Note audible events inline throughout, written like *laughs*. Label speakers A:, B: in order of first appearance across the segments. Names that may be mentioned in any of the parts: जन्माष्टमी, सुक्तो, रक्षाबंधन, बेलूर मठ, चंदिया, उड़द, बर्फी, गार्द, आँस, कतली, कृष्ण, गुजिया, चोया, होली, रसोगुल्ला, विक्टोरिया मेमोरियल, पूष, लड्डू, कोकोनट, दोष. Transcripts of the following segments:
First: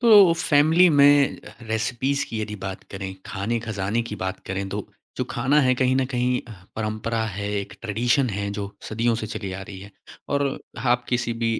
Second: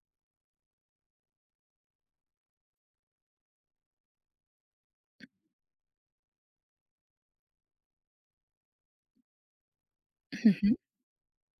A: तो family में recipes की यदि बात करें, खाने-खज़ाने की बात करें तो जो खाना है कहीं न कहीं परंपरा है, एक ट्रेडिशन है जो सदियों से चली आ रही है। और
B: Mmh mh।
A: आप किसी भी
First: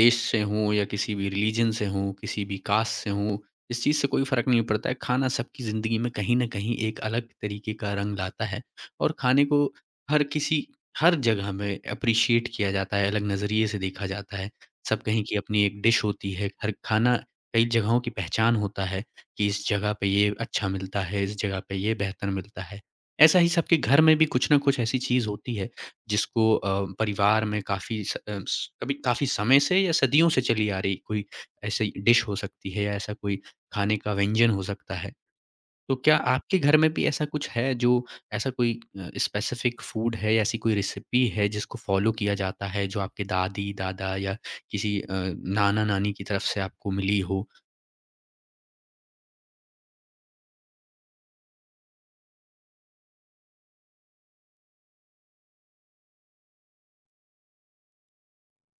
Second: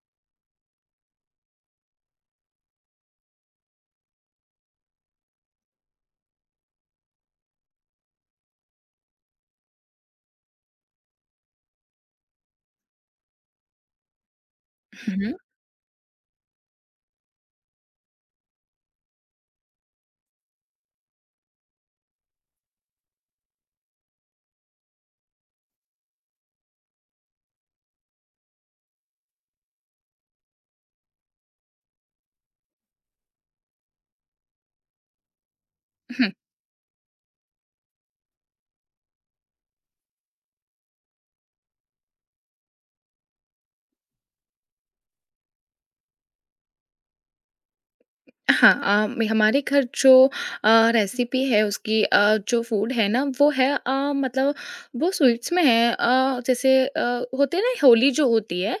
A: देश से हों या किसी भी रिलीजन से हों, किसी भी कास्ट से हों, इस चीज़ से कोई फ़र्क नहीं पड़ता है, खाना सबकी ज़िंदगी में कहीं न कहीं एक अलग तरीके का रंग लाता है। और खाने को हर किसी हर जगह में एप्रिशिएट किया जाता है, अलग नज़रिए से देखा जाता है। सब कहीं की
B: Mmh
A: अपनी एक डिश होती है, हर खाना कई जगहों की पहचान होता है कि इस जगह पे ये अच्छा मिलता है, इस जगह पे ये बेहतर मिलता है। ऐसा ही सबके घर में भी कुछ न कुछ ऐसी चीज़ होती है जिसको परिवार में काफ़ी स अ, स कभी काफ़ी समय से या सदियों से चली आ रही कोई ऐसी डिश हो सकती है या ऐसा कोई खाने का व्यंजन हो सकता है। तो क्या आपके घर में भी ऐसा कुछ है जो ऐसा कोई स्पेसिफ़िक फूड है या ऐसी कोई रेसिपी है जिसको फ़ॉलो किया जाता है जो आपके दादी-दादा या किसी नाना-नानी की तरफ से आपको मिली हो?
B: हाँ, मे हमारे घर जो रेसिपी है उसकी, जो फूड है ना वो है, मतलब वो स्वीट्स में है, जैसे होते हैं ना, होली जो होती है,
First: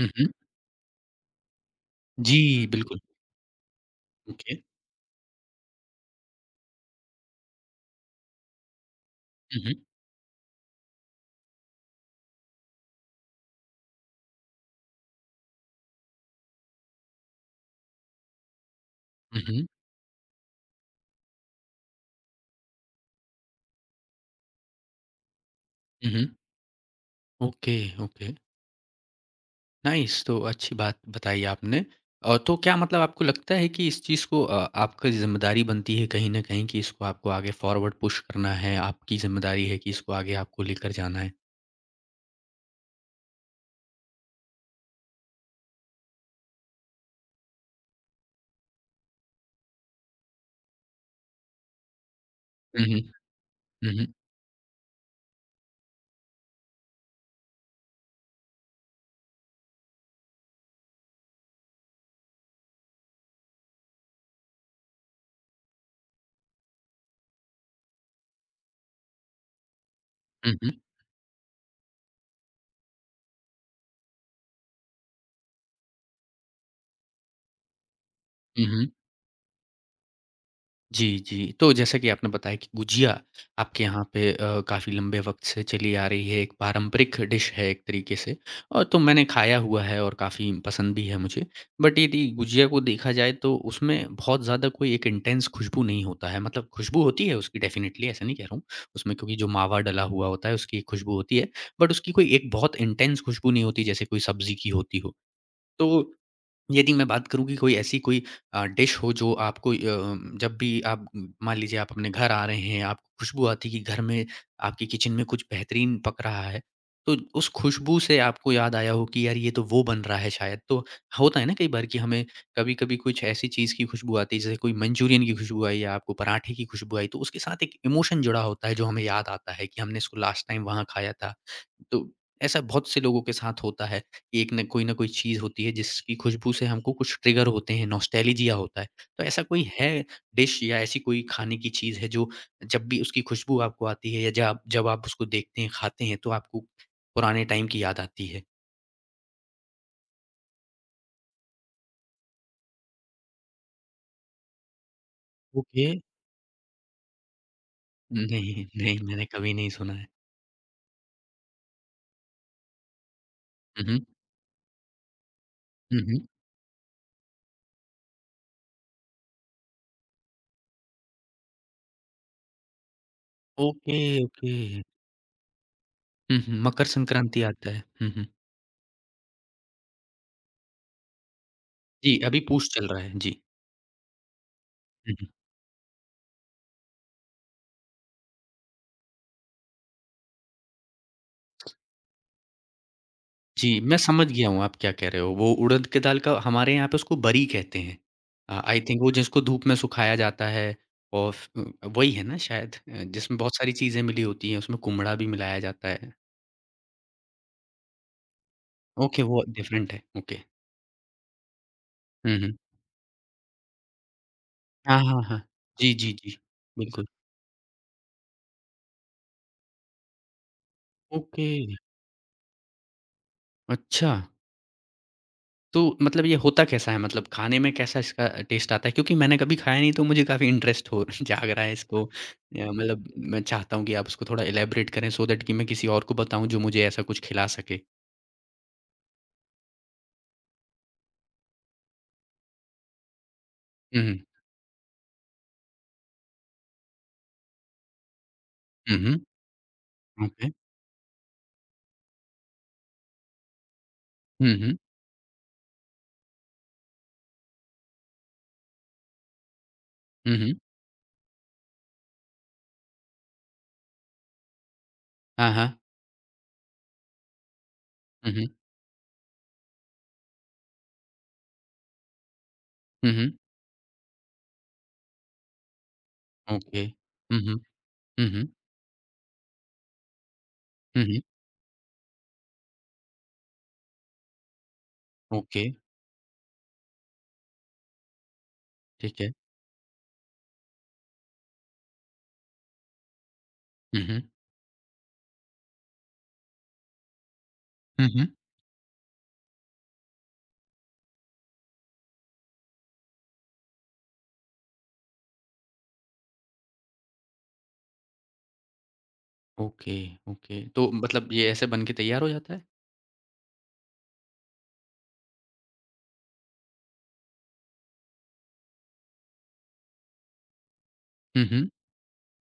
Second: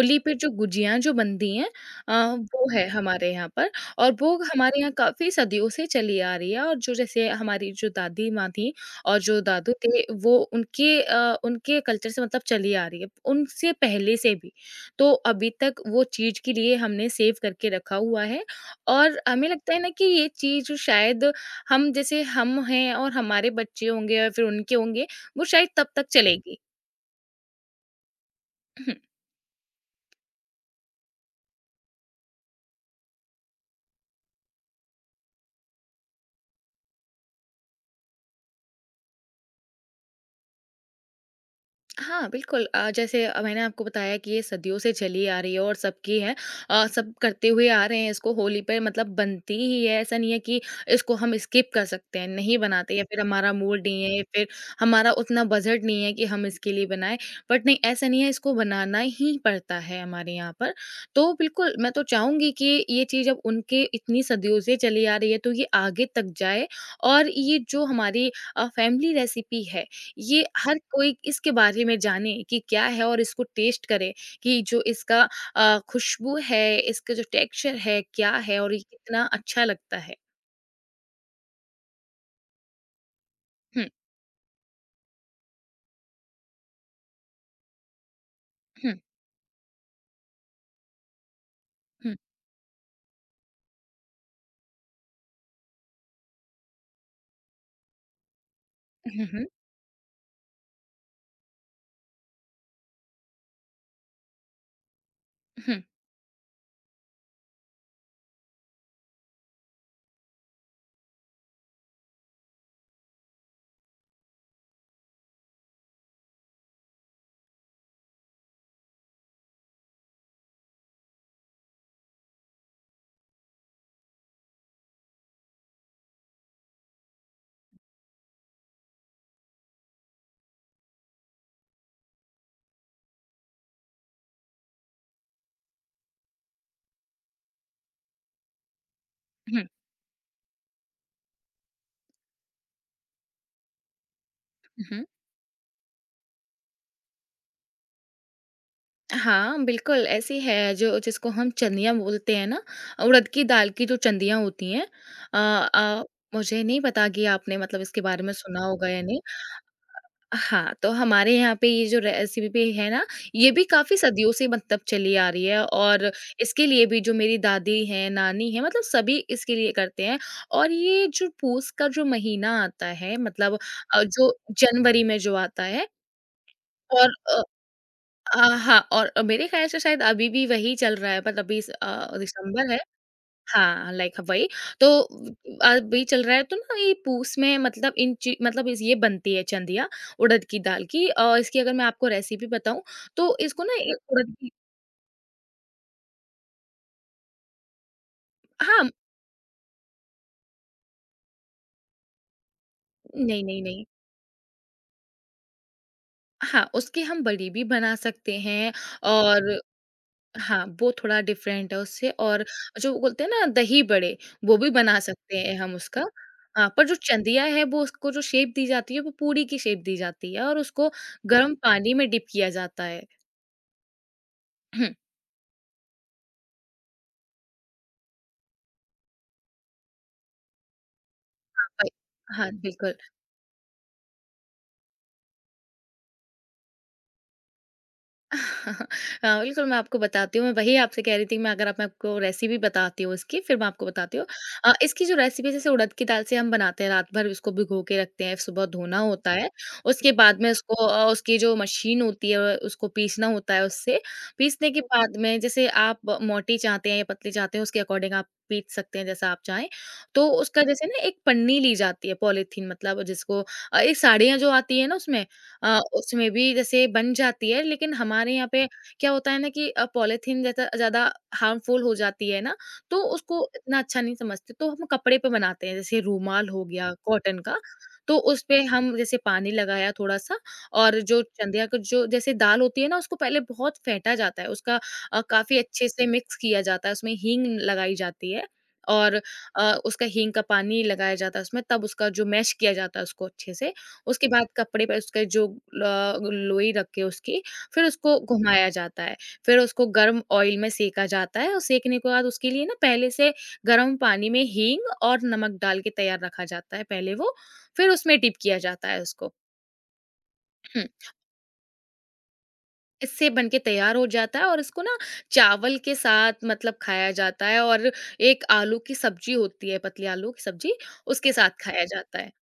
A: हुँ, हुँ।
B: पे जो गुजियाँ जो बनती हैं,
A: जी,
B: वो है
A: बिल्कुल।
B: हमारे यहाँ पर। और वो
A: ओके।
B: हमारे यहाँ काफ़ी सदियों से चली आ रही है और जो जैसे हमारी जो दादी माँ थी और जो
A: हुँ,
B: दादू
A: हुँ।
B: थे वो उनके कल्चर से मतलब चली आ रही है, उनसे पहले से भी। तो अभी तक वो चीज़ के लिए हमने सेव करके रखा हुआ है और
A: हुँ,
B: हमें
A: हुँ।
B: लगता है ना कि ये चीज़ शायद हम, जैसे हम हैं, और हमारे बच्चे होंगे या फिर उनके होंगे, वो शायद तब तक
A: हुँ, हुँ।
B: चलेगी।
A: Okay, okay.
B: *laughs*
A: नाइस, तो अच्छी बात बताई आपने। और तो क्या मतलब आपको लगता है कि इस चीज़ को आपकी ज़िम्मेदारी बनती है कहीं न कहीं कि इसको आपको आगे फॉरवर्ड पुश करना है, आपकी ज़िम्मेदारी है कि इसको आगे आपको लेकर जाना है?
B: हाँ, बिल्कुल, जैसे मैंने आपको बताया कि ये सदियों से चली आ रही है और सबकी है, सब करते हुए आ रहे हैं, इसको होली पे मतलब बनती ही है, ऐसा नहीं है कि इसको हम स्किप कर सकते हैं, नहीं
A: हुँ,
B: बनाते
A: हुँ।
B: या फिर हमारा मूड
A: हुँ,
B: नहीं
A: हुँ।
B: है या फिर हमारा उतना बजट नहीं है कि हम इसके लिए बनाएँ। बट नहीं, ऐसा नहीं है, इसको बनाना ही पड़ता है हमारे यहाँ पर। तो बिल्कुल, मैं तो चाहूँगी कि ये चीज़ अब उनके इतनी सदियों से चली आ रही है तो ये आगे तक जाए और ये जो हमारी फैमिली रेसिपी है, ये
A: हुँ, हुँ।
B: हर कोई इसके बारे में जाने कि क्या है और इसको टेस्ट करे, कि जो इसका खुशबू है, इसका जो टेक्सचर है, क्या है
A: हुँ,
B: और ये
A: हुँ।
B: कितना अच्छा लगता है।
A: जी, जी। तो जैसा कि आपने बताया कि गुजिया आपके
B: हुँ,
A: यहाँ पे काफ़ी लंबे वक़्त से चली आ रही है, एक पारंपरिक डिश है एक तरीके से और
B: हुँ,
A: तो मैंने खाया हुआ है और काफ़ी पसंद भी है मुझे। बट
B: हुँ,
A: यदि गुजिया को देखा जाए तो उसमें बहुत ज़्यादा कोई एक इंटेंस खुशबू नहीं होता है, मतलब खुशबू होती है उसकी, डेफ़िनिटली ऐसा नहीं कह रहा हूँ। उसमें
B: हुँ,
A: क्योंकि
B: हुँ,
A: जो मावा डला हुआ होता है उसकी एक खुशबू होती है, बट उसकी कोई एक बहुत इंटेंस खुशबू नहीं होती जैसे कोई सब्ज़ी की होती हो।
B: हुँ,
A: तो यदि मैं बात करूँ कि कोई ऐसी डिश हो जो आपको, जब भी आप मान लीजिए आप अपने घर आ रहे हैं, आपको खुशबू आती है कि घर में आपकी किचन में कुछ बेहतरीन पक रहा है, तो उस खुशबू से आपको याद आया हो कि यार ये तो वो बन रहा है शायद। तो होता है ना कई बार कि हमें कभी-कभी कुछ ऐसी चीज़ की खुशबू आती है, जैसे कोई मंचूरियन की खुशबू आई या आपको पराठे की खुशबू आई, तो उसके साथ एक इमोशन जुड़ा होता है जो हमें याद आता है कि हमने इसको लास्ट टाइम वहाँ खाया था। तो ऐसा बहुत से लोगों के साथ होता है। एक ना कोई चीज़ होती है जिसकी खुशबू से हमको कुछ ट्रिगर होते हैं, नॉस्टैल्जिया होता है। तो ऐसा
B: हुँ,
A: कोई है डिश या ऐसी कोई खाने की चीज़ है जो जब भी उसकी खुशबू आपको आती है या जब जब
B: हुँ।
A: आप उसको देखते हैं, खाते हैं तो आपको पुराने टाइम की याद आती है?
B: हाँ, बिल्कुल, ऐसी है जो जिसको हम चंदियाँ बोलते हैं ना, उड़द की दाल की जो चंदियाँ होती हैं। अ
A: ओके।
B: अ, मुझे नहीं पता कि आपने मतलब इसके बारे में
A: नहीं,
B: सुना होगा
A: नहीं,
B: या नहीं।
A: मैंने कभी नहीं सुना है।
B: हाँ, तो हमारे यहाँ पे ये जो रेसिपी है ना, ये भी
A: हुँ,
B: काफ़ी
A: हुँ।
B: सदियों से मतलब चली आ रही है
A: हुँ,
B: और
A: हुँ।
B: इसके लिए भी जो मेरी दादी हैं, नानी हैं, मतलब सभी इसके लिए करते हैं और ये जो पूस का जो महीना आता है, मतलब
A: ओके,
B: जो
A: ओके।
B: जनवरी में जो आता है,
A: हुँ, हुँ। मकर
B: और
A: संक्रांति आता है। हुँ, हुँ।
B: अ, हाँ, और मेरे ख़्याल से शायद अभी भी वही चल रहा है, मतलब अभी
A: जी, अभी पूष
B: दिसंबर है।
A: चल रहा है। जी।
B: हाँ, लाइक वही। तो
A: हुँ।
B: अभी चल रहा है तो ना, ये पूस में मतलब इन ची मतलब इस ये बनती है चंदिया उड़द की दाल की, और इसकी अगर मैं आपको रेसिपी बताऊँ तो इसको ना
A: जी, मैं
B: एक
A: समझ
B: उड़द
A: गया
B: की।
A: हूँ आप क्या कह रहे हो। वो उड़द की दाल का हमारे यहाँ पे उसको बरी कहते हैं। आई
B: हाँ,
A: थिंक वो जिसको धूप में सुखाया जाता है और फ वही है ना शायद, जिसमें
B: नहीं,
A: बहुत
B: नहीं,
A: सारी
B: नहीं।
A: चीज़ें मिली होती हैं, उसमें कुम्हड़ा भी मिलाया जाता है।
B: हाँ, उसकी हम बड़ी भी बना सकते हैं
A: ओके, वो
B: और
A: डिफरेंट है। ओके।
B: हाँ, वो थोड़ा डिफरेंट है उससे,
A: हुँ,
B: और
A: हुँ।
B: जो बोलते हैं ना दही बड़े, वो भी
A: हाँ,
B: बना
A: हाँ,
B: सकते
A: हाँ।
B: हैं हम
A: जी,
B: उसका।
A: जी, जी।
B: हाँ, पर जो
A: बिल्कुल।
B: चंदिया है वो, उसको जो शेप दी जाती है वो पूरी की शेप दी जाती है और उसको
A: ओके,
B: गर्म पानी में डिप किया जाता है।
A: अच्छा।
B: *clears throat*
A: तो मतलब ये होता कैसा है? मतलब खाने में कैसा इसका टेस्ट आता है? क्योंकि मैंने कभी खाया नहीं तो मुझे काफ़ी इंटरेस्ट हो *laughs* जाग रहा है
B: वही
A: इसको,
B: हाँ, बिल्कुल।
A: मतलब मैं चाहता हूँ कि आप उसको थोड़ा इलैबोरेट करें सो दैट कि मैं किसी और को बताऊँ जो मुझे ऐसा कुछ खिला सके।
B: *laughs* हाँ, बिल्कुल, मैं आपको बताती हूँ, मैं वही आपसे कह रही थी, मैं अगर आप मैं आपको रेसिपी बताती हूँ इसकी, फिर मैं आपको
A: हुँ,
B: बताती
A: हुँ।
B: हूँ। इसकी जो रेसिपी, जैसे उड़द की दाल से हम बनाते हैं, रात भर उसको भिगो के रखते हैं, सुबह
A: हुँ,
B: धोना
A: हुँ।
B: होता है। उसके बाद
A: ओके।
B: में उसको, उसकी जो मशीन होती है, उसको पीसना होता है उससे।
A: हुँ,
B: पीसने
A: हुँ।
B: के बाद में जैसे आप मोटी चाहते हैं या पतली चाहते हैं, उसके अकॉर्डिंग आप पीस सकते हैं जैसा आप चाहें। तो
A: हुँ, हुँ।
B: उसका, जैसे ना एक पन्नी ली जाती है पॉलीथीन, मतलब जिसको ये साड़ियाँ जो आती है ना उसमें,
A: हाँ, हाँ।
B: उसमें भी जैसे बन जाती है, लेकिन
A: हुँ,
B: हमारे
A: हुँ।
B: यहाँ पे क्या होता है ना, कि पॉलीथीन ज़्यादा ज़्यादा हार्मफुल हो जाती है ना, तो
A: हुँ, हुँ।
B: उसको इतना अच्छा नहीं समझते, तो हम कपड़े पे बनाते हैं, जैसे रूमाल हो
A: ओके।
B: गया कॉटन
A: हुँ, हुँ।
B: का, तो
A: हुँ, हुँ।
B: उसपे हम जैसे पानी लगाया थोड़ा-सा, और
A: हुँ,
B: जो
A: हुँ।
B: चंदिया का जो जैसे दाल होती है ना, उसको पहले बहुत फेंटा जाता है, उसका काफ़ी
A: ओके,
B: अच्छे से मिक्स किया जाता है, उसमें हींग लगाई जाती है
A: ठीक
B: और
A: है।
B: उसका हींग का पानी लगाया जाता है उसमें, तब उसका जो मैश किया जाता है उसको अच्छे से,
A: हुँ, हुँ।
B: उसके बाद कपड़े पे उसके जो ल लोई रख के उसकी, फिर
A: हुँ,
B: उसको
A: हुँ।
B: घुमाया जाता है। फिर उसको गर्म ऑयल में सेका जाता है और सेकने के बाद उसके लिए ना पहले से गर्म पानी में हींग और नमक डाल के तैयार रखा जाता है पहले वो, फिर उसमें डिप किया जाता है उसको।
A: Okay, okay.
B: हम्म,
A: तो मतलब ये ऐसे बन के तैयार हो जाता है?
B: इससे बन के तैयार हो जाता है और इसको ना चावल के साथ मतलब खाया जाता है, और एक आलू की सब्ज़ी होती है, पतली आलू की सब्ज़ी, उसके
A: हुँ,
B: साथ
A: हुँ।
B: खाया जाता है।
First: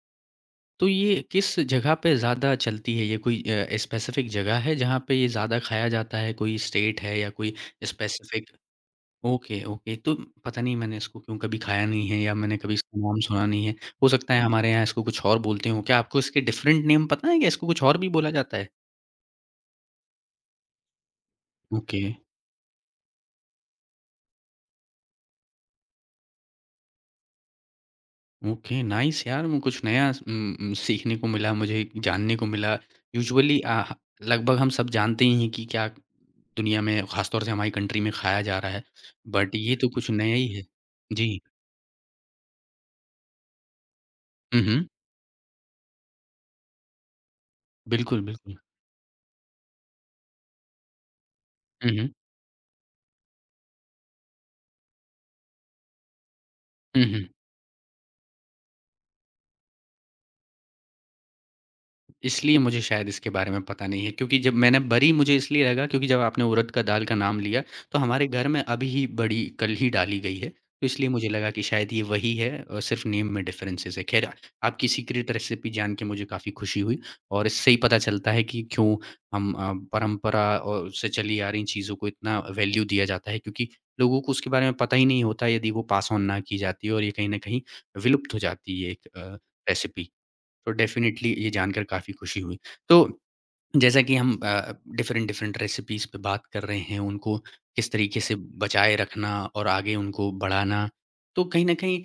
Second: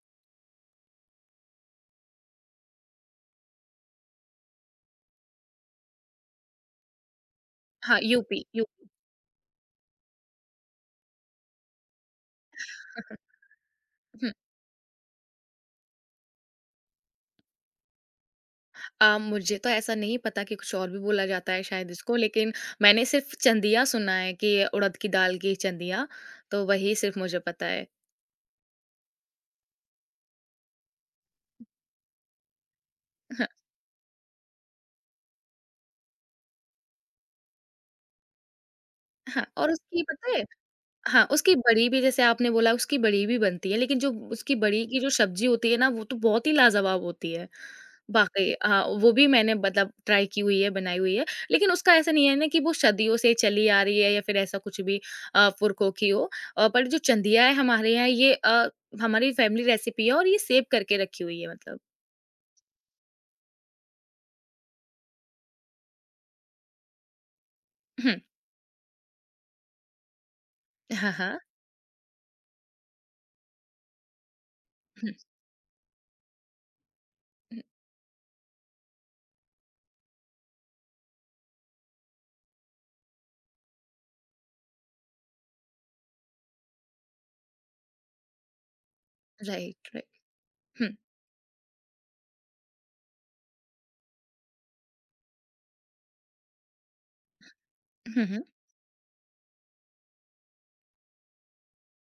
A: तो ये किस जगह पे ज़्यादा चलती है? ये कोई स्पेसिफ़िक जगह है जहाँ पे ये ज़्यादा खाया जाता है? कोई स्टेट है या कोई
B: हाँ, UP,
A: specific?
B: UP.
A: Okay, okay. तो पता नहीं मैंने इसको क्यों कभी खाया नहीं है या मैंने कभी इसका नाम
B: *laughs*
A: सुना नहीं है। हो
B: हुँ।
A: सकता है हमारे यहाँ इसको कुछ और बोलते हों। क्या आपको इसके डिफ़रेंट नेम पता है? क्या इसको कुछ और भी बोला जाता है?
B: मुझे तो ऐसा नहीं पता कि कुछ और भी बोला जाता है शायद
A: ओके।
B: इसको, लेकिन मैंने सिर्फ़ चंदिया सुना है, कि उड़द की दाल की चंदिया, तो वही सिर्फ़ मुझे पता है।
A: ओके, नाइस यार, मैं कुछ नया सीखने को मिला, मुझे जानने को मिला।
B: हाँ,
A: यूजुअली लगभग हम सब जानते ही हैं कि क्या दुनिया में, खासतौर से हमारी कंट्री में खाया जा रहा है,
B: हाँ,
A: बट
B: और
A: ये तो
B: उसकी
A: कुछ नया
B: पता है।
A: ही है।
B: हाँ,
A: जी।
B: उसकी बड़ी भी, जैसे आपने बोला, उसकी बड़ी भी बनती है, लेकिन जो उसकी बड़ी
A: हम्म।
B: की जो सब्ज़ी होती है ना, वो तो बहुत ही लाजवाब होती है।
A: बिल्कुल,
B: वाक़ई,
A: बिल्कुल।
B: हाँ, वो भी मैंने मतलब ट्राई की हुई है, बनाई हुई है। लेकिन उसका
A: हम्म।
B: ऐसा नहीं है ना, कि वो सदियों से चली आ रही है या फिर ऐसा कुछ भी, पुरखों की हो। पर जो
A: हम्म।
B: चंदिया है हमारे यहाँ, ये हमारी फैमिली रेसिपी है और ये सेव करके रखी हुई है मतलब।
A: इसलिए मुझे शायद इसके बारे में पता नहीं है क्योंकि जब मैंने बरी मुझे इसलिए लगा क्योंकि जब आपने उड़द का दाल का नाम लिया तो
B: हुँ।
A: हमारे घर में अभी ही बड़ी कल ही डाली गई है, तो इसलिए
B: हाँ,
A: मुझे
B: हाँ।
A: लगा कि शायद ये वही है और सिर्फ नेम में डिफरेंसेस है। खैर, आपकी
B: हुँ,
A: सीक्रेट रेसिपी जान के मुझे काफ़ी खुशी हुई और
B: हुँ।
A: इससे ही पता चलता है कि क्यों हम, परंपरा और से चली आ रही चीज़ों को इतना वैल्यू दिया जाता है, क्योंकि लोगों को उसके बारे में पता ही नहीं होता यदि वो पास ऑन ना की जाती और ये कहीं ना कहीं विलुप्त हो जाती है एक
B: राइट,
A: रेसिपी।
B: राइट।
A: तो
B: हुँ।
A: डेफ़िनेटली ये जानकर काफ़ी खुशी हुई। तो जैसा कि हम डिफरेंट डिफरेंट रेसिपीज़ पे बात कर रहे हैं, उनको किस तरीके
B: हुँ,
A: से
B: हुँ।
A: बचाए रखना और आगे उनको बढ़ाना। तो कहीं न कहीं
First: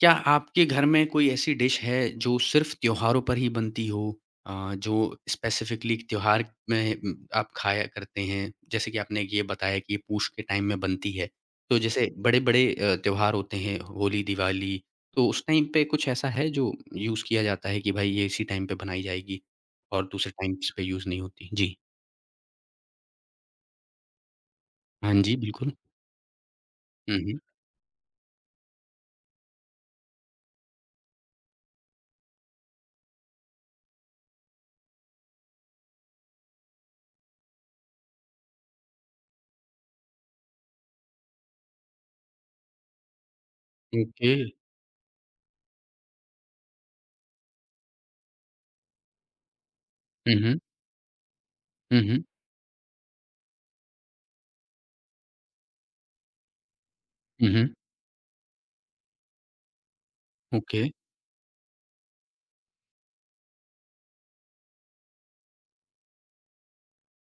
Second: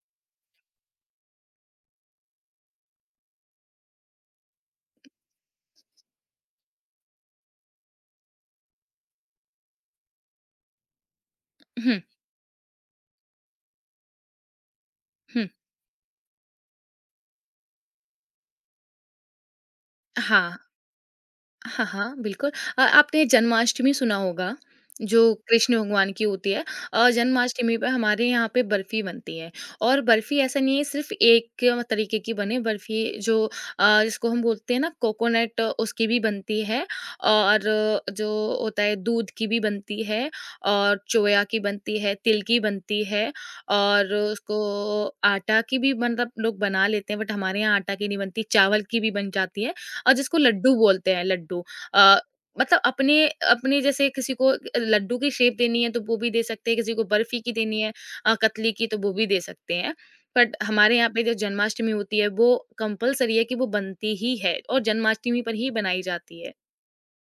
A: क्या आपके घर में कोई ऐसी डिश है जो सिर्फ़ त्योहारों पर ही बनती हो? जो स्पेसिफ़िकली त्योहार में आप खाया करते हैं? जैसे कि आपने ये बताया कि ये पूष के टाइम में बनती है। तो
B: हुँ,
A: जैसे बड़े-बड़े त्योहार होते हैं, होली, दिवाली, तो उस
B: हुँ।
A: टाइम पे कुछ ऐसा है जो यूज़ किया जाता है कि भाई ये इसी टाइम पे बनाई जाएगी? और दूसरे
B: हाँ।
A: टाइम्स पे यूज़ नहीं होती। जी।
B: हाँ, हाँ, बिल्कुल। आपने जन्माष्टमी सुना होगा,
A: हाँ
B: जो
A: जी, बिल्कुल।
B: कृष्ण भगवान की होती है।
A: हुँ, हुँ।
B: जन्माष्टमी पे हमारे यहाँ पे बर्फ़ी बनती है, और बर्फ़ी ऐसा नहीं है सिर्फ़ एक तरीके की बने, बर्फ़ी जो जिसको हम बोलते हैं ना कोकोनट, उसकी भी बनती है, और जो होता है दूध की भी बनती है, और चोया की बनती है, तिल की बनती है और
A: ओके।
B: उसको आटा की भी मतलब लोग बना लेते हैं, बट हमारे यहाँ आटा की नहीं बनती, चावल की भी बन जाती है। और
A: हुँ,
B: जिसको
A: हुँ।
B: लड्डू बोलते हैं, लड्डू,
A: हुँ,
B: अ,
A: हुँ।
B: मतलब अपने, अपने जैसे किसी को लड्डू की शेप देनी है तो वो भी दे सकते हैं, किसी को बर्फी
A: हुँ,
B: की
A: हुँ।
B: देनी है, कतली की, तो वो भी दे सकते हैं, बट
A: ओके।
B: हमारे यहाँ पे जो जन्माष्टमी होती है वो कंपलसरी है, कि वो बनती ही है और जन्माष्टमी पर ही बनाई जाती है।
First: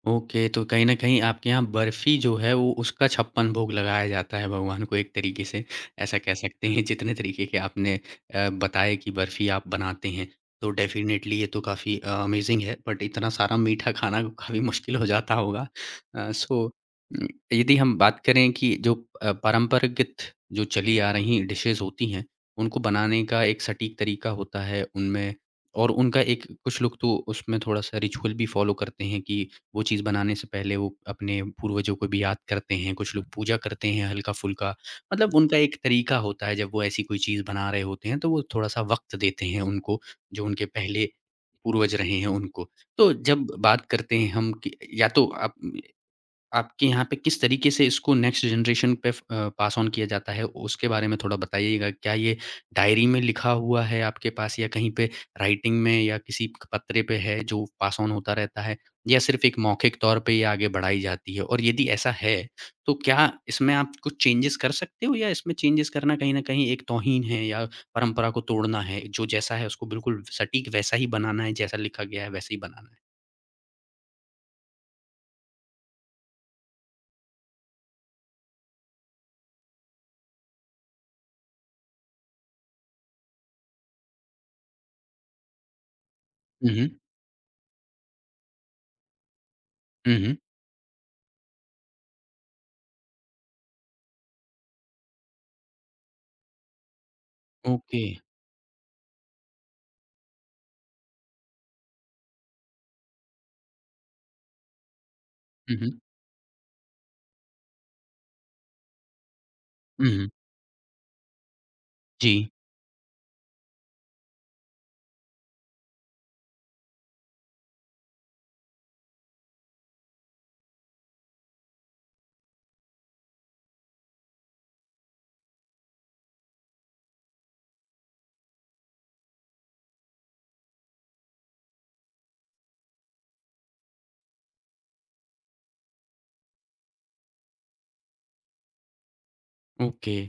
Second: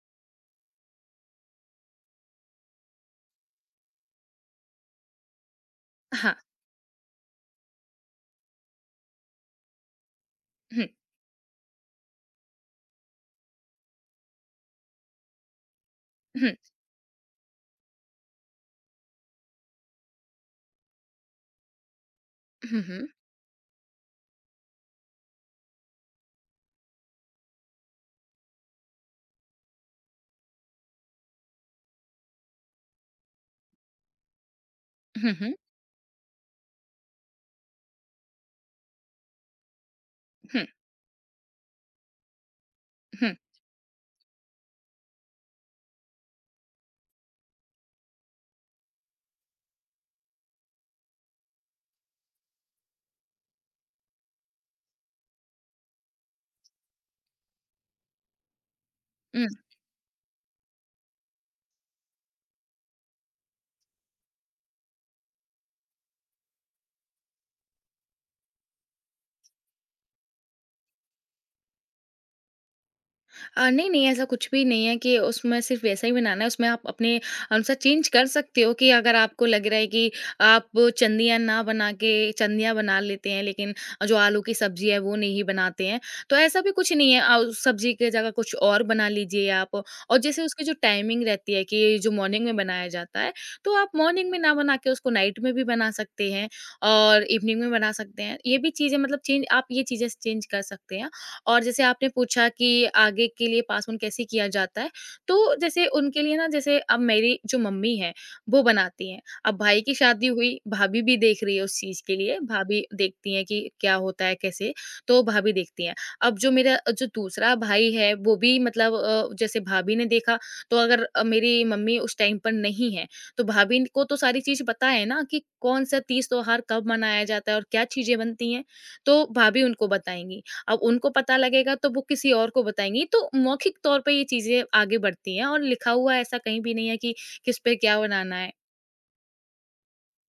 A: ओके, तो कहीं न कहीं आपके यहाँ बर्फ़ी जो है वो उसका छप्पन भोग लगाया जाता है भगवान को एक तरीके से, ऐसा कह
B: हाँ।
A: सकते हैं, जितने तरीके के आपने, बताए कि बर्फ़ी आप बनाते हैं, तो
B: हम्म,
A: डेफ़िनेटली ये तो काफ़ी अमेज़िंग है, बट इतना सारा मीठा खाना काफ़ी मुश्किल हो जाता होगा।
B: हम्म,
A: सो यदि हम बात करें कि जो परंपरागत जो चली आ रही डिशेज़ होती हैं, उनको
B: हम्म,
A: बनाने का एक सटीक तरीका होता है उनमें और उनका एक, कुछ लोग तो उसमें थोड़ा-सा रिचुअल भी फ़ॉलो करते हैं कि वो चीज़ बनाने से पहले वो अपने पूर्वजों को भी याद करते हैं, कुछ लोग पूजा करते हैं हल्का-फुल्का। मतलब
B: हम्म, हम्म,
A: उनका एक तरीका होता है, जब वो ऐसी कोई चीज़ बना रहे होते हैं, तो वो थोड़ा-सा वक़्त देते हैं उनको, जो उनके
B: हम्म,
A: पहले पूर्वज रहे हैं उनको। तो
B: हम्म, हम्म,
A: जब बात करते हैं हम कि या तो आप, आपके यहाँ पे किस तरीके से इसको नेक्स्ट जनरेशन पे पास ऑन किया जाता है, उसके बारे में थोड़ा बताइएगा। क्या ये डायरी में लिखा हुआ है आपके पास या कहीं पे राइटिंग में या किसी क पत्रे पे है जो पास ऑन होता रहता है? या सिर्फ़
B: हम्म।
A: एक मौखिक तौर पे ये आगे बढ़ाई जाती है? और यदि ऐसा है, तो क्या इसमें आप कुछ चेंजेज़ कर सकते हो या इसमें चेंजेज़ करना कहीं न कहीं एक तौहीन है या परंपरा को तोड़ना है? जो जैसा है उसको बिल्कुल सटीक वैसा ही बनाना है, जैसा लिखा गया है वैसे ही बनाना है?
B: नहीं, नहीं, ऐसा कुछ भी नहीं है कि उसमें सिर्फ़ वैसा ही बनाना है, उसमें आप अपने अनुसार चेंज कर सकते हो, कि अगर आपको लग रहा है कि आप चंदियाँ ना बना के चंदियाँ बना लेते हैं, लेकिन जो आलू की सब्ज़ी है वो नहीं बनाते हैं, तो ऐसा भी
A: हुँ, हुँ।
B: कुछ नहीं है, उस सब्ज़ी की जगह कुछ और बना लीजिए आप।
A: हुँ,
B: और
A: हुँ।
B: जैसे उसकी जो टाइमिंग रहती है कि जो मॉर्निंग में बनाया जाता है, तो आप मॉर्निंग में ना बना के उसको नाइट में भी बना सकते हैं और इवनिंग में बना
A: ओके।
B: सकते हैं। ये भी चीज़ें मतलब चेंज, आप ये चीज़ें चेंज कर सकते हैं। और जैसे आपने पूछा कि आगे के लिए पास ऑन कैसे किया जाता है, तो
A: हुँ,
B: जैसे
A: हुँ।
B: उनके लिए ना, जैसे अब मेरी जो मम्मी हैं, वो बनाती हैं। अब भाई की
A: हुँ,
B: शादी
A: हुँ।
B: हुई, भाभी भी देख रही है उस चीज़ के लिए,
A: जी,
B: भाभी देखती हैं कि क्या होता है, कैसे, तो भाभी देखती हैं। अब जो मेरा जो दूसरा भाई है, वो भी मतलब, जैसे भाभी ने देखा, तो अगर मेरी मम्मी उस टाइम पर नहीं है, तो भाभी को तो सारी चीज़ पता है ना कि कौन-सा तीज त्योहार कब मनाया जाता है और क्या चीज़ें बनती हैं, तो भाभी उनको बताएँगी। अब उनको पता लगेगा तो वो किसी और को बताएँगी, तो मौखिक तौर पे ये चीज़ें आगे बढ़ती हैं और लिखा हुआ ऐसा कहीं भी नहीं है कि किस पे क्या बनाना है।
A: ओके।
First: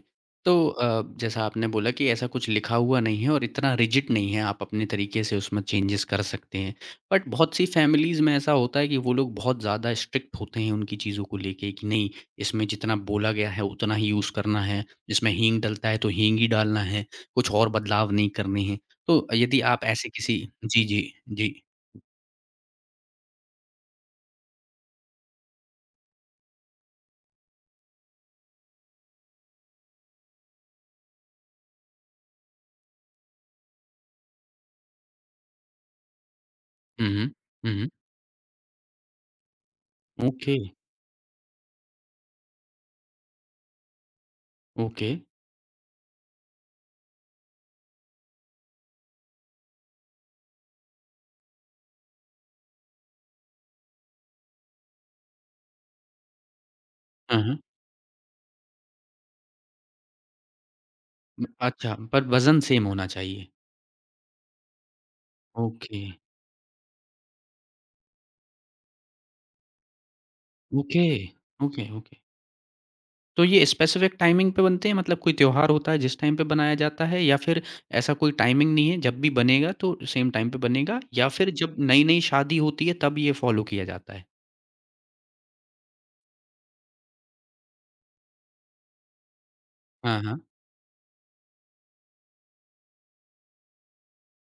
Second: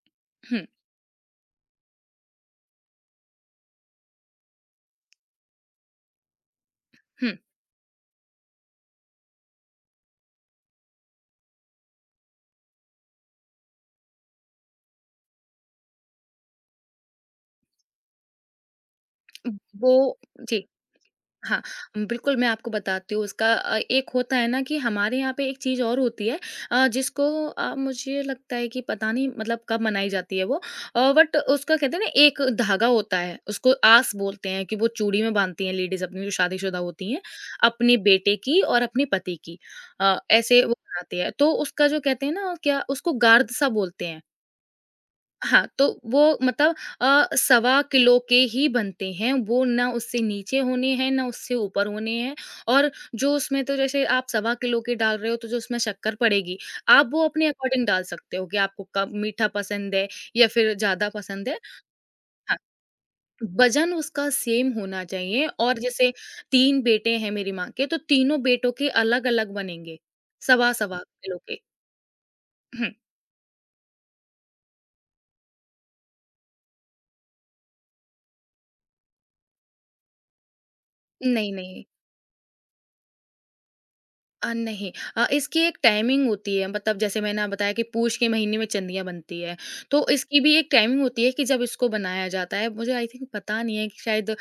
A: तो
B: हुँ,
A: जैसा आपने बोला कि ऐसा कुछ लिखा हुआ नहीं है और इतना रिजिड नहीं है, आप अपने तरीके से उसमें चेंजेज़ कर सकते हैं। बट
B: हुँ।
A: बहुत सी फैमिलीज़ में ऐसा होता है कि वो लोग बहुत ज़्यादा स्ट्रिक्ट होते हैं उनकी चीज़ों को लेके कि नहीं, इसमें जितना बोला गया है उतना ही यूज़ करना है, इसमें हींग डलता है तो हींग ही डालना है, कुछ और बदलाव नहीं करने हैं। तो यदि आप ऐसे
B: वो
A: किसी,
B: जी।
A: जी, जी, जी।
B: हाँ, बिल्कुल, मैं आपको बताती हूँ उसका। एक होता है ना, कि हमारे यहाँ पे एक चीज़ और होती है, जिसको मुझे लगता है कि पता नहीं मतलब कब मनाई जाती है वो, बट उसका कहते हैं ना एक धागा होता है, उसको आस बोलते हैं, कि वो चूड़ी में बांधती हैं लेडीज अपनी, जो शादीशुदा
A: हुँ,
B: होती हैं
A: हुँ। हुँ, हुँ।
B: अपने बेटे की और अपने पति की।
A: ओके,
B: ऐसे वो बनाती है, तो उसका जो कहते हैं ना, क्या उसको गार्द सा बोलते हैं।
A: ओके।
B: हाँ, तो वो मतलब सवा किलो के ही बनते हैं, वो ना उससे नीचे होने हैं, ना उससे ऊपर होने हैं, और जो उसमें, तो जैसे आप सवा किलो के डाल रहे हो, तो जो उसमें शक्कर पड़ेगी, आप वो
A: हाँ,
B: अपने
A: हाँ।
B: अकॉर्डिंग डाल सकते हो कि आपको कम मीठा पसंद है या फिर ज़्यादा पसंद है।
A: अच्छा, पर
B: हाँ,
A: वज़न सेम होना चाहिए।
B: वज़न उसका सेम होना चाहिए, और
A: ओके।
B: जैसे 3 बेटे हैं मेरी माँ के, तो तीनों बेटों के अलग-अलग बनेंगे, सवा-सवा
A: ओके,
B: किलो के।
A: Okay, okay.
B: हुँ,
A: तो ये स्पेसिफ़िक टाइमिंग पे बनते हैं मतलब कोई त्योहार होता है जिस टाइम पे बनाया जाता है या फिर ऐसा कोई टाइमिंग नहीं है, जब भी बनेगा तो सेम टाइम पे बनेगा या फिर
B: नहीं,
A: जब
B: नहीं।
A: नई-नई शादी होती है तब ये फ़ॉलो किया जाता है?
B: नहीं, इसकी एक टाइमिंग होती है, मतलब जैसे मैंने बताया कि पूष के महीने में चंदियाँ बनती है, तो
A: हाँ, हाँ,
B: इसकी भी एक टाइमिंग होती है कि जब इसको बनाया जाता है। मुझे आई थिंक पता नहीं है कि शायद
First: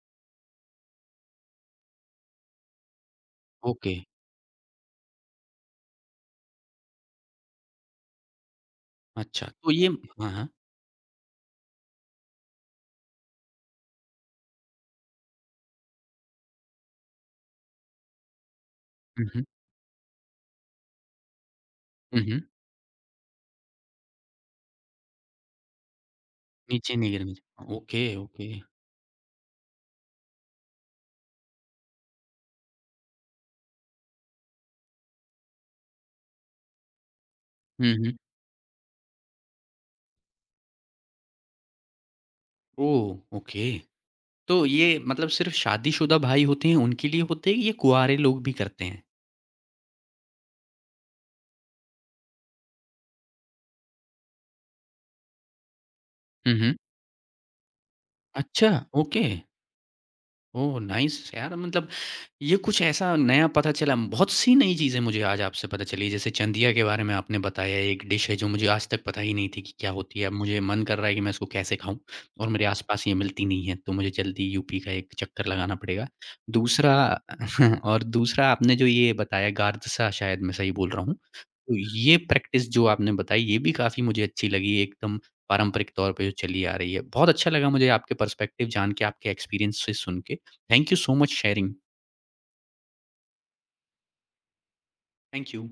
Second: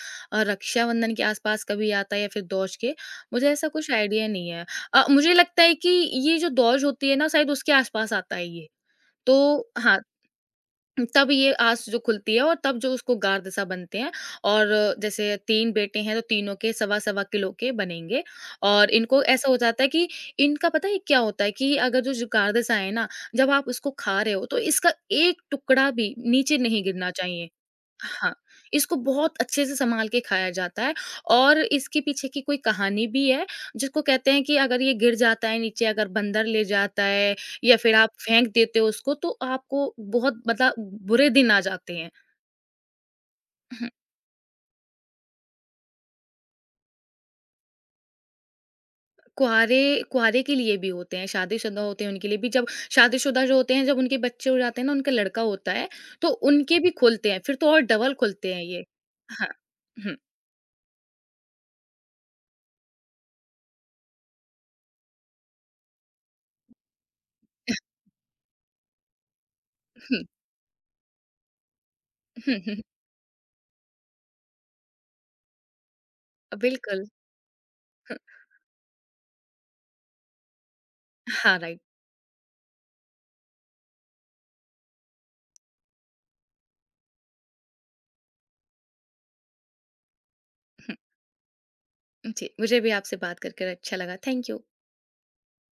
B: रक्षाबंधन के आस-पास कभी आता है या फिर दोष के, मुझे ऐसा कुछ
A: ओके,
B: आइडिया नहीं है। मुझे लगता है कि ये जो दोष होती है ना, शायद उसके आस-पास आता है ये। तो
A: अच्छा। तो ये
B: हाँ,
A: हाँ, हाँ,
B: तब ये आँस जो खुलती है और तब जो उसको गार्द सा बनते हैं, और जैसे 3 बेटे हैं तो तीनों के सवा-सवा किलो के बनेंगे, और इनको
A: हुँ, हुँ,
B: ऐसा हो जाता है कि इनका पता है क्या होता है, कि अगर जो
A: हुँ,
B: जो
A: हुँ,
B: गार्द सा है ना, जब आप उसको खा रहे हो तो इसका एक टुकड़ा भी नीचे नहीं
A: नीचे नहीं
B: गिरना
A: गिरना
B: चाहिए।
A: चाहिए। ओके,
B: हाँ,
A: ओके,
B: इसको बहुत अच्छे से सँभाल के खाया जाता है, और इसके पीछे की कोई कहानी भी है, जिसको कहते हैं कि अगर ये गिर जाता है नीचे, अगर बंदर ले जाता है या
A: हुँ,
B: फिर आप
A: हुँ,
B: फेंक देते हो उसको, तो आपको बहुत मतलब बुरे दिन आ जाते हैं।
A: ओह! ओके, तो ये मतलब सिर्फ़ शादीशुदा भाई होते हैं उनके लिए होते हैं या कुँवारे लोग भी करते हैं?
B: कुँवारे, कुँवारे के लिए भी होते हैं, शादीशुदा होते हैं उनके लिए भी, जब शादीशुदा जो होते हैं, जब उनके बच्चे हो जाते हैं ना, उनका लड़का होता है, तो
A: हुँ, हुँ,
B: उनके भी खुलते हैं, फिर तो और डबल खुलते हैं
A: अच्छा,
B: ये।
A: ओके।
B: हाँ। हुँ,
A: ओह! नाइस यार, मतलब ये कुछ ऐसा नया पता चला, बहुत सी नई चीज़ें मुझे आज आपसे पता चली, जैसे चंदिया के बारे में आपने बताया एक डिश है जो मुझे आज तक पता ही नहीं थी कि क्या होती
B: हुँ,
A: है। अब मुझे मन कर रहा है कि मैं इसको कैसे खाऊँ और
B: हुँ,
A: मेरे
B: हुँ,
A: आस-पास ये मिलती नहीं है तो मुझे जल्दी यूपी का एक चक्कर लगाना पड़ेगा। दूसरा
B: बिल्कुल।
A: *laughs* और दूसरा आपने जो ये बताया गार्दसा, शायद मैं सही बोल रहा हूँ।
B: हाँ,
A: तो
B: राइट।
A: ये प्रैक्टिस जो आपने बताई ये भी काफ़ी मुझे अच्छी लगी, एकदम पारंपरिक तौर पे जो चली आ रही है। बहुत अच्छा लगा मुझे आपके पर्सपेक्टिव जान के, आपके एक्सपीरियंस से सुन के। Thank you so much sharing.
B: जी, मुझे भी आपसे बात कर कर अच्छा लगा। Thank you.
A: Thank you.